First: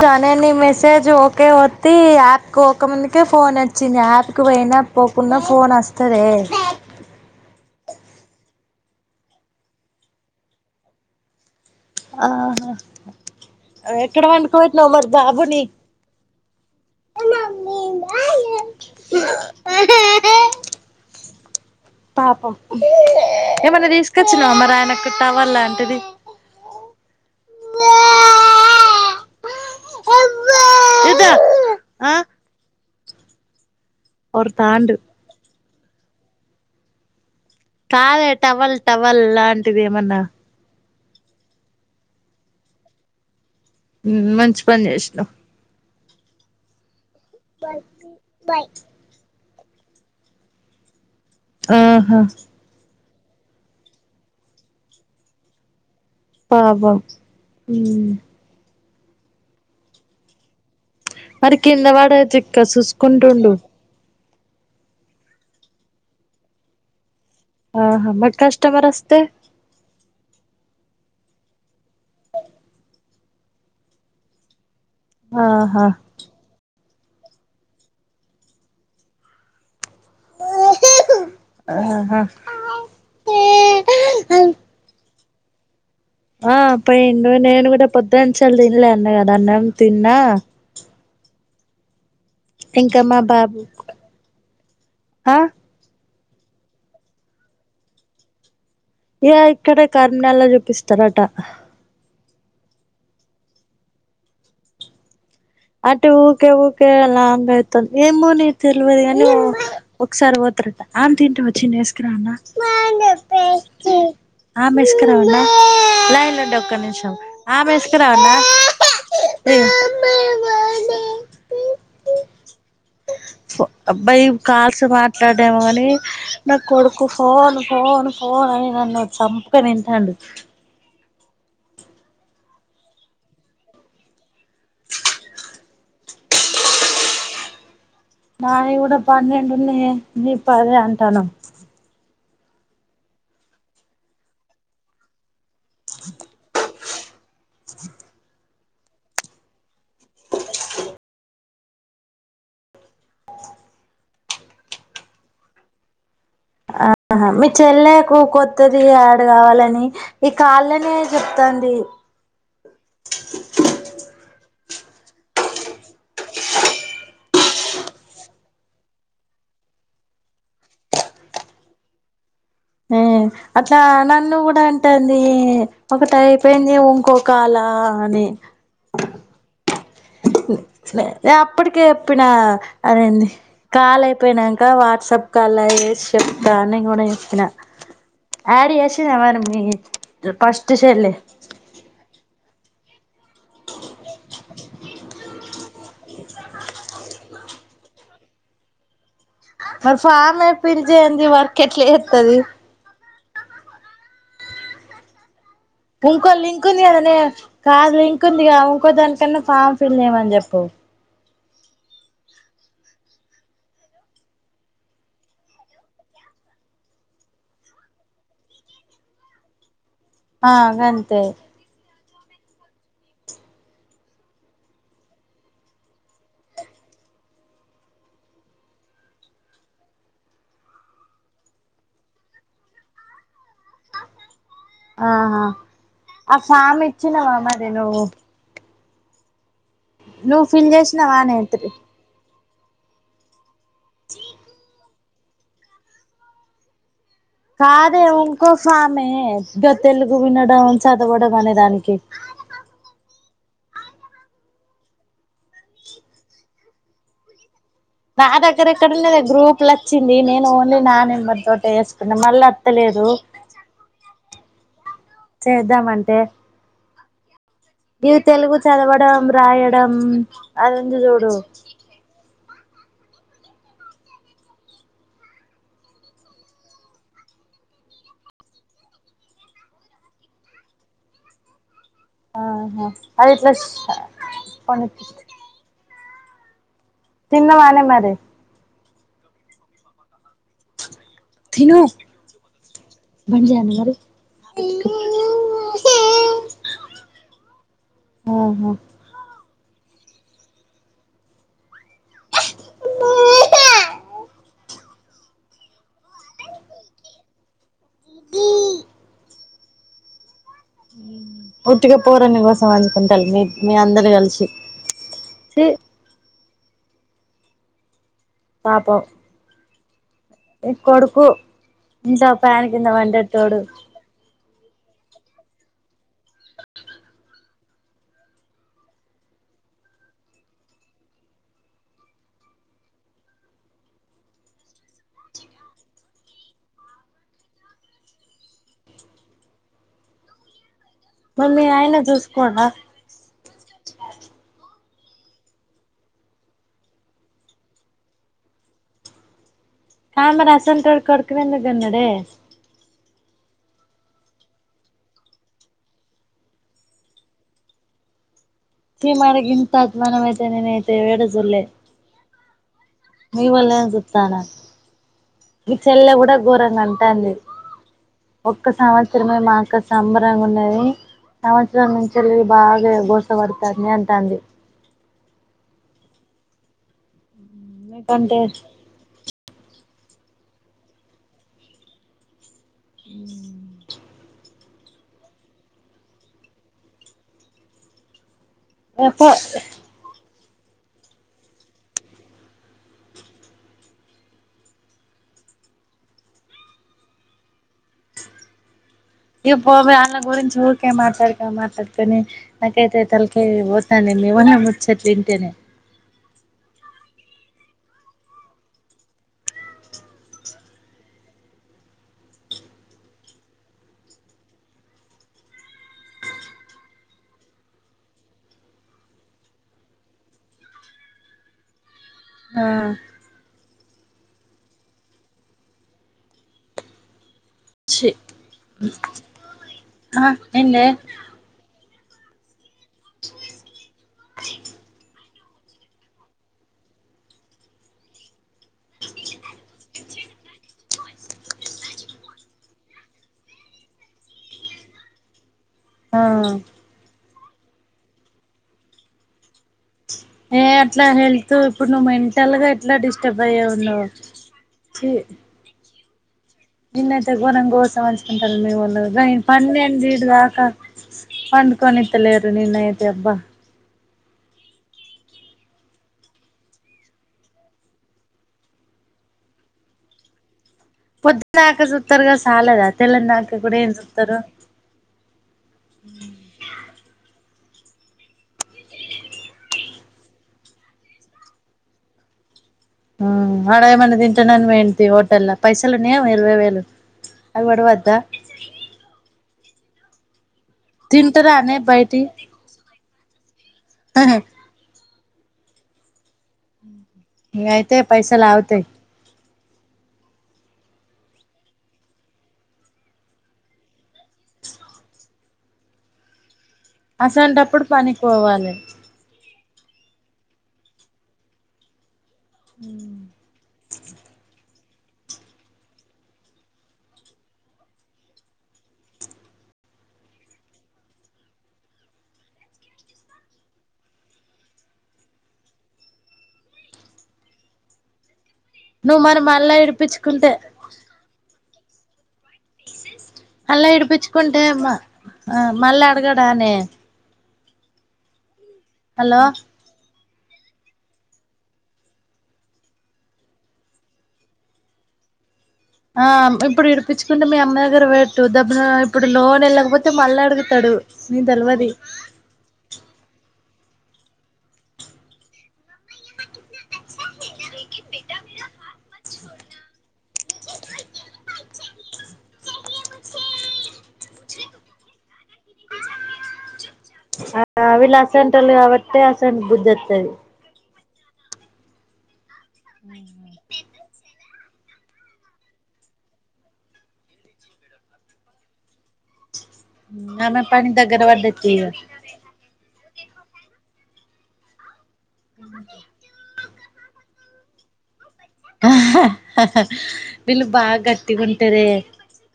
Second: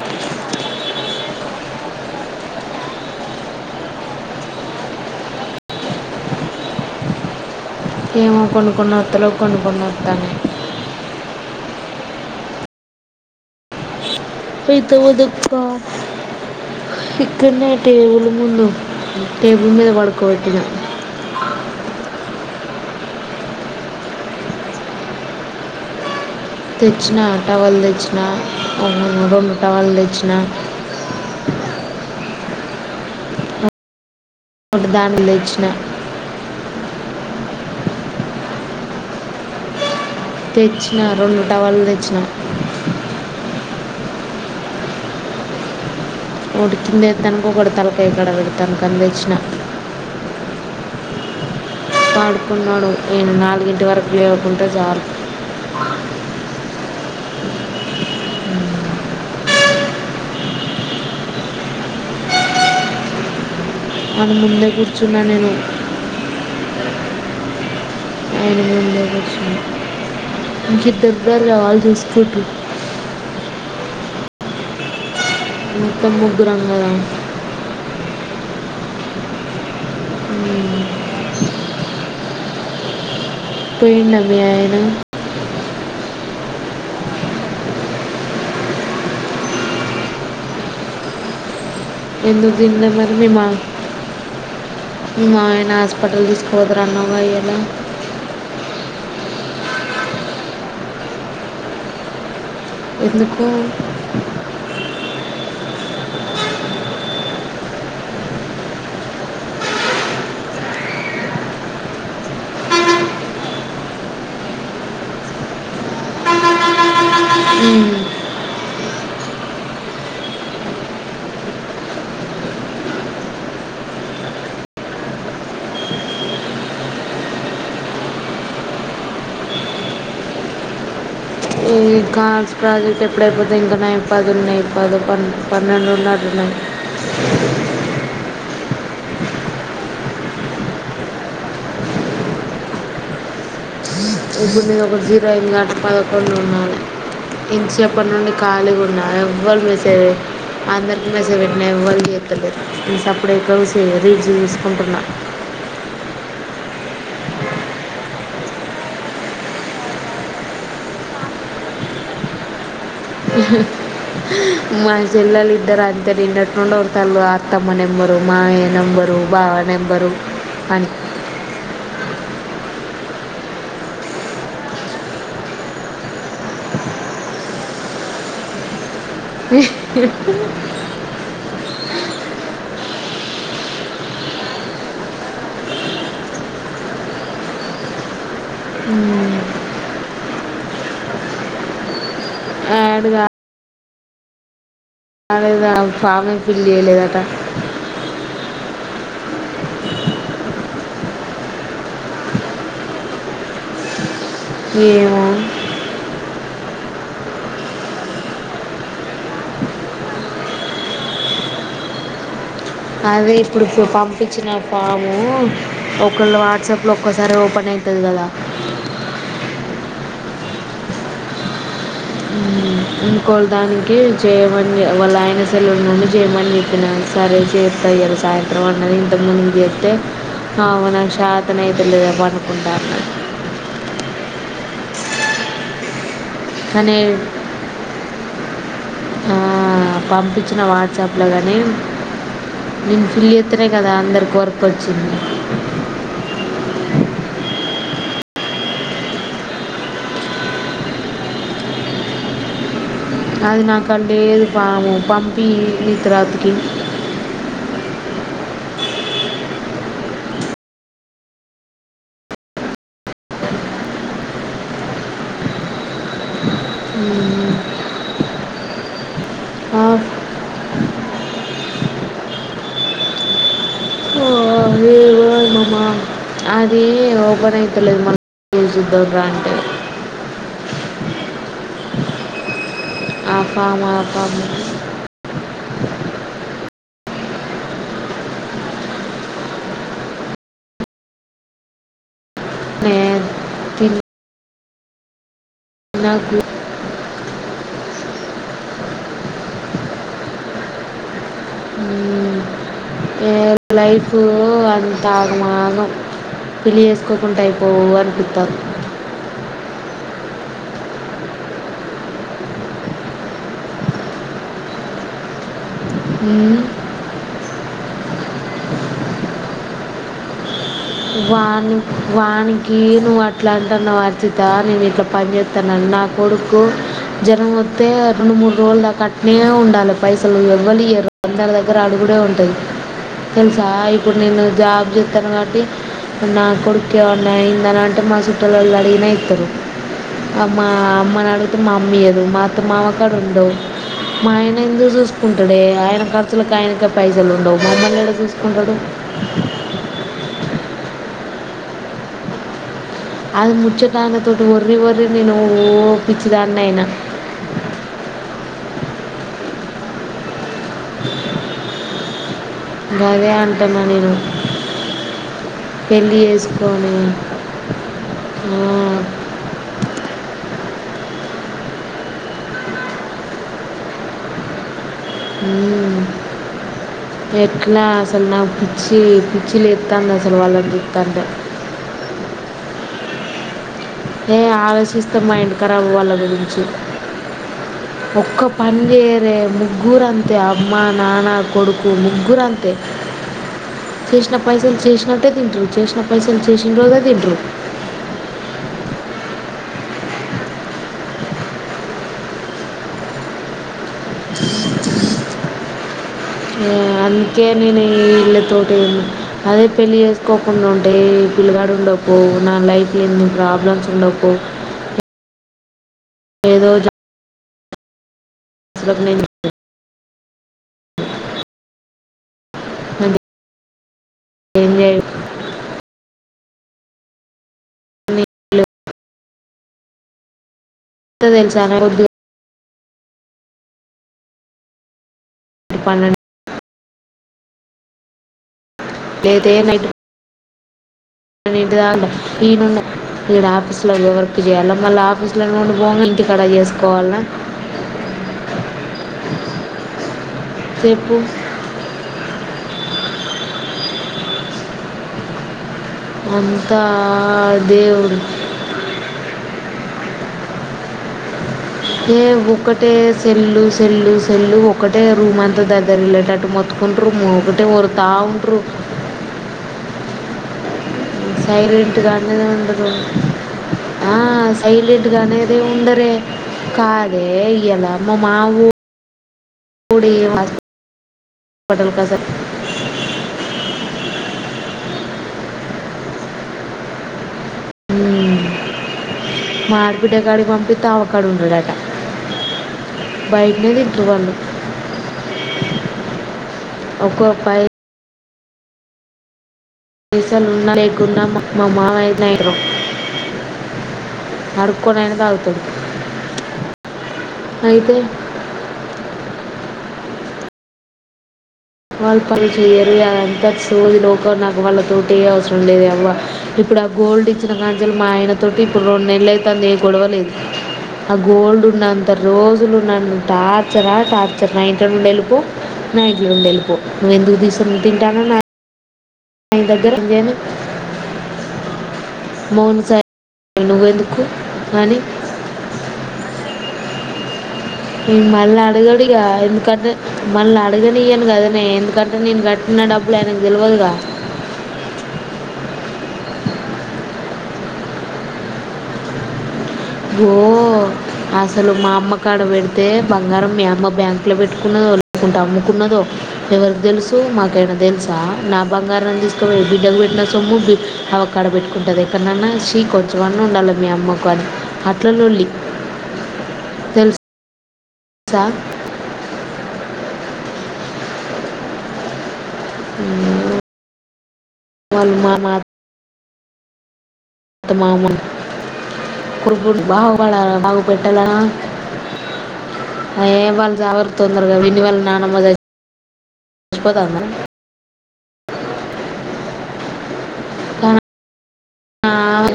తనే నీ మెసేజ్ ఓప్ ఒకే వొత్తి యాప్క్ ఒక ముందుకే ఫోన్ వచ్చింది. యాప్ కి పోయినా పోకున్నా ఫోన్ వస్తదే ఆ ఆ ఏమో కొనుకున్నత్తలేవ్ కొనుకున్న అత్తన్నాయి ఆహా ఎక్కడ వండుకోవేట్టినావు మరి బాబుని ఇక్కన్నే టేబులుముందు టేబుల్ మీద వడకోవెట్టినా పాపమ్ ఏమన్నా తీసుకొచ్చినవా మరి ఆయనకు టవల్ లాంటిది. తెచ్చిన టవల్ తెచ్చిన అ రెండు టవల్ తెచ్చిన ఇదా ఆ ఒర్రుతాండు నోటుదటుల్దెచ్చిన కాదే టవల్ టవల్ లాంటిది ఏమన్నా తెచ్చిన రెండు టవల్లు తెచ్చిన మ్ మంచి పని జేషినా ఉడికిందే తనుకఒకడి తలకాయ కడ పెడతనుకని తెచ్చిన ఆహా పాడుకున్నాడు నేను నాలుగింటి వరకు లేవకుంటే చాలు పాపం ఉమ్ మరి కింద వాడ చిక్క చూసుకుంటుండు. అని ముందే కూర్చున్నా నేను ఆహా మరి [inaudible] కస్టమర్ వస్తే దగ్గర [inaudible] ఆహా ఎంత ముద్దుగా అన్నదామే ఉమ్ ఆహా పోయిండా మీ ఆయన ఆ పోయిండు నేను కూడా పొద్దాంచాలి తినలే అన్న గదా అన్నం తిన్నా ఎందుకు తిండ్ల ఇంకా మరి మీ మా బాబు మీ ఆ మామయ నా హస్ పటల్ తీసుకోపోతారా అన్న ఇయాల య ఇక్కడ కర్మినల్లో చూపిస్తారట ఎందుకు? అటు ఊకే ఊకే లాంగ్ అయితుంది. ఏమో నే తెలివదుగాని ఓ ఒకసారి ఓ ఆమ్ తింటవ చిన్ను వేసుకరావానా? ఆమేస్కర్ [unintelligible] ఒక్క నిమిషం ఆమేస్కారవున్నా అబ్బా ఇవి కాల్స్ మాట్లాడము ఏమో గాని నా కొడుకు ఫోన్ ఫోన్ ఫోన్ అని నన్ను చంప తింటాండు. ఇంకాన్స్ ప్రాజెక్ట్ ఎప్పుడైపోతయ్ ఇంకా న న్నాయి పది పన్నె పన్నెండు ఉన్నట్టున్నాయి పన్నెండున్నయే నువ్వు పదే అంటానవవ్ ఇప్పుడు నీది ఒక జీరో అయింది కాబట్టి పదకొండు ఉండాలే ఇంసేపటి నుండి ఖాళీగా ఉన్న ఎవ్వరు మెసేజ్ అందరికీ మెసేజ్ పెట్టినా ఎవరు చేస్తలేరు సప్పు [unintelligible] రీల్స్ చూసుకుంటున్న ఆహా మీ చెల్లకు కొత్తది యాడ్ కావాలని ఈ కాళ్ళనే చెప్తాను. ది మా చెల్లెలిద్దరూ అంతే నిన్నటి నుండి ఒర్లుతాళ్ళు అత్తమ్మ నెంబరు మామయ్య నెంబరు బావ నెంబరు అనీ ఆ అట్లా నన్ను కూడా అంటంది ఒకటి అయిపోయింది ఇంకో కాల ఆ అని ఏ ఆపు అప్పటిక చెప్పిన అనింది కాల్ అయిపోయినంక వాట్సాప్ కాల్ లో చేసి చెప్తా అని గూడ చెప్పిన యాడ్ చేసిందా మ్మ్. మరి మీ ఫస్ట్ చెల్లె యాడ్ గా యాడ్ గాదు ఫామ్ ఏ ఫిల్ ఏయ్యాలేదట మరి ఫామే ఫీల్ చేయంది వర్క్ ఎట్లా చేత్తది ఏమో ఇంకో లింక్ ఉంది కదనే కాదు లింక్ ఉందిగా ఇంకో దానికన్నా ఫామ్ ఫిల్ చేయమని చెప్పు అవే ఇప్పుడి డిప్పుడు పంపించిన ఫాము ఒకళ వాట్సాప్ లో ఒక్కసారి ఓపెన్ అ అయితది గదా ఆ గంతే ఉమ్ ఇంకోల్ దానికి చెయమని వాళ్ళ ఆయన సెల్లుల్ నుండి చెయమని చెప్పినాను. సరే చేత్త ఇయ్యాల సాయంత్రం అన్నది ఇంతకు ముందు జెత్తె అవునా షాతనైత లేదే పండుకుంటా అన్నది ఆహా ఆ ఫామ్ ఇచ్చినవా మరీ నువ్వు ఆ నువ్వు పంపించిన ఫిల్ వాట్సాప్ల చేసినవానే గానీ నేను ఫిల్ చెత్తేనే కదా అందరికి వర్క్ వచ్చింది కాదే ఇంకో ఫామే గ తెలుగు వినడం చదవడం అనేదానికి నాది నా కాడ లేదు ఫాము పంపి తర్వాతకి నా దగ్గర ఎక్కడ ఉన్నదే గ్రూపుల వచ్చింది నేను ఓన్లీ నా నెంబర్ తోటె చేసుకున్నా మళ్ళ ఎత్తలేదు చేద్దామంటే ఇవి తెలుగు చదవడం రాయడం అది ఉంది చూడు అది ఓపెన్ అయితలేదు మన జ దర అంటే ఆహా అది ఆ ఇట్లా ఫామ్ ఆ ఫామ్ కొ తినవనే మరి తిను నే బనిజను మరి ఎలు నాకు ఆహా ఏ లైఫ అది ఆగమాగ పెళ్లి చేసుకోకుండా అయిపోవు అనిపిస్తారు పూర్తిగా పోరానివాసం అనుకుంటారు మీ మీ అందరు కలిసి టీ ఉమ్ పాపం ఈ కొడుకు వాణి ఇంట్లో ఫ్యాన్ వాణికి కింద నువు అట్లా పండేటోడు అంటున్నావ్ వారితి తా నేను ఇక్కడ పనిచేస్తానను నా కొడుకు జ్వరం వస్తే రెండు మూడు రోజులు దాక అట్నే ఉండాలి పైసలు ఎవ్వలియారు అందరి దగ్గర అడుగుడే ఉంటుంది తెలుసా ఇప్పుడు నేను జాబ్ చెస్తాన కాబట్టి నా కొడుకు ఏమన్నా అయిందనీ అంటే మా చుట్టలళ్ళు అడిగిన ఇతారు అమ్మ అమ్మని మరి అడిగితే మీ మా ఆయన అమ్మయీయదు మా అత చూసుకోడా మామ కాడా ఉండవు మా ఆయన ఎందుకు చూ చూసుకుంటాడే ఆయన ఖర్చులకు ఆయనకె పైసలు ఉండవు మమ్మల్ని ఎడా చూసుకుంటాడు క మరి అసాంటోడు కొడుకునేందుకు కనడే అది ముచ్చటానతోటి వరిరి వరిరి నేను ఓ పిచ్చిదాన్ని అయిన చీ మరి గింత్ గోరం నేనైతే ఎడా చూడలే గదే మీ అంటున్నా వళ్ళంనే నేను చూతానా మీ చెల్లే పెళ్ళి కూడా ఘోరంగా చేసుకొని అంటాంది ఆ, ఒక్క సంవత్సరమే మా అక్కకి సంబరంగా ఉన్నది సంవత్సరం నుంచి వెళ్ళి బాగా బోస పడతంద అంటాంది ఎట్లా అసలు ఎందుకంటే నాకు పిచ్చి పిచ్చి లే తంది అసలు వాళ్లని చుతంటే ఉ ఏ ఆలోచిస్తే మైండ్ కరాబ్ వాళ్ళ గురించి ఒక్క పని ఎప్పు చేయరే ముగ్గురంతే అమ్మ నాన్న కొడుకు ముగ్గురంతే చేసిన పైసలు చేసినట్టే తింటారు చేసిన పైసలు చేసిన రోజే తింటురు ఇ బ పోవ్ వాళ్ళ గురించి ఊరికే మాట్లాడుక మాట్లాడుకొని నాకైతే తలకె పోతాంది లేవన్న ముచ్చటింటేనే అందుకే నేను ఈ ఇళ్ళతోటి అదే పెళ్ళి చేసుకోకుండా ఉంటేయి పిల్లగాడు ఉండపో నా లైఫ్ ఎన్ని ప్రాబ్లమ్స్ ఉండపో ఏదోజా స ఆ ఏం లేదు చి ఆ ఏందే గ దెలుసానే రొద్దు పనను లేదే నైటూ అదేంటి దాగు ఈనును ఈ ఆఫీస్ ల వర్క్ చేయాల మళ్ళ ఆఫీస్ లో నుండి ఓన్లీ ఆ ఇంటికాడ చేసుకోవల్నా ఏ అట్లా చెప్పు హెల్త్ ఇప్పుడు నువ్వు మెంటల్ గా ఎట్లా డిస్టర్బ్ అయ్యవు నో చీ అంతా నిన్నయితే గోరంగా గోస దేవుడు పంచుకుంటారు మీ ఒళ్ళు గయన్ పన్నెండు ఇంటిదాకా ఏ ఒకటే సెల్లు సెల్లు సెల్లు ఒకటే రూమ్ అంతా దద్దరిల్లేటట్టు మొత్తుకుంట్రు ఒకటే ఓరుతా ఉంటారు [unintelligible] పొద్దుదాకా సైలెంట్గా చూత్తరుగా అనేది సాలదా ఉండదు తెల్లందాక కూడా ఏం ఆ చూత్తరు సైలెంట్గా అనేదే ఉండదు దే కాదే ఇయ్యాల మా మావు పుడి మచ్ [unintelligible] కి అసలు ఆడే ఏమన్నా తింటానని పోయిండేమో హోటళ్ల పైసలు ఉన్నాయేమో ఇరువైవేలు అవి ఒడవద్ద ఉమ్, మా ఆడబిడ్డ కాడికి పంపితె ఆమె కాడ ఉండడట తింటరానే బయటియి బయటనే తింట్రు వాళ్లు ఒక్కో పయ్ అయితే పైసలు ఆగుతయ్ పైసల్ ఉన్నా లేకున్నా మా మామయ్య అట్నే ఐతడు అడుక్కోనయినా తాగుతాడు అసొంటప్పుడు అయితే పనికి పోవాలే వాళ్లు పని చెయ్యరు ఇగ అదంతా సోది రోకో నాకు వాళ్ళ తోటి అవసరం లేదే అవ్వ ఇప్పుడు ఆ గోల్డ్ ఇచ్చిన కాంచలి మా ఆయన తోటి ఇప్పుడు రెండు నెలైతాంది ఏ గొడవలేదు ఆ గోల్డ్ ఉన్నంత రోజులు నను టార్చరా టార్చర్ నా ఇంట్ల నుండి వెళ్ళిపో నా ఇంట్లో నుండి వెళ్ళిపో నువ్వ ఎందుకు తీస తింటానవు నా నువ్వు మరీ నా మళ్ళ దగ్గర ఏం చేయను విడిపించుకుంటే మౌన సాయి అళ్లా నువ్వెందుకు విడిపిచ్చుకుంటే మ అని ఆ మల్ల అడగడానే ఈ మల్ల అడుగడిగా హలో ఎందుకంటె మళ్ళీ అడగనియ్యను కదానే ఎందుకంటే నేను కట్టిన డబ్బులు ఆయనకు తెలియదుగా [unintelligible] ఆ ఇప్పుడు విడిపించుకుంటే మీ అమ్మ దగ్గర పెట్టు దబ్బునా ఇప్పుడు లోన్ ఎలక్ వో అసలు మా అమ్మ కాడ పెడితే బంగారం మీ మా బ్యాంక్లో పెట్టుకున్నదో లేకుంటే అమ్ముకున్నదో ఎవరికి తెలుసు మాకేమైనా తెలుసా నా బా బంగారం తీసుకపోయి బిడ్డకు పెట్టిన సొమ్ము అవ్వ కాడ పెట్టుకుంటుద ఎక్కడన్నన షీ కొంచెం అన్నా ఉండాలి మీ అమ్మకద్ అట్ల లొల్లి తెలుస స వీళ్ళు అసంటోళ్లు కాబట్టి అసంటీ బుద్ధి అతది ఊ మల్ మా మామ్ అత్త మామ కొడుకుల్ బాగుపడాల ఆమె బాగు పని దగ్గర పెట్టలా పడ్డట్టు ఇగ ఏ వాళ్లు సావరు తొందరగా విన్నీ వాళ్ళ నాన్నమ్మ సస్ చ్చిపోతోందా వీళ్ళు కానీ బాగా గట్టిగుంటరే ఆమె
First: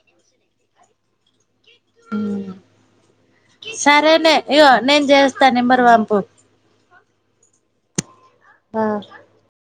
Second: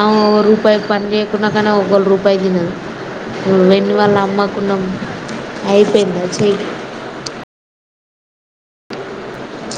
ఆమె ఒక రూపాయి పని చెయ్యకున్నా కానీ ఒకలి రూపాయి తినదు విన్నీ వాళ్ళ సరేనే అమ్మ ఇగో గుణం నేను చేస్తా నెంబర్ పంపు అయిపోయిందా చేయ ఆ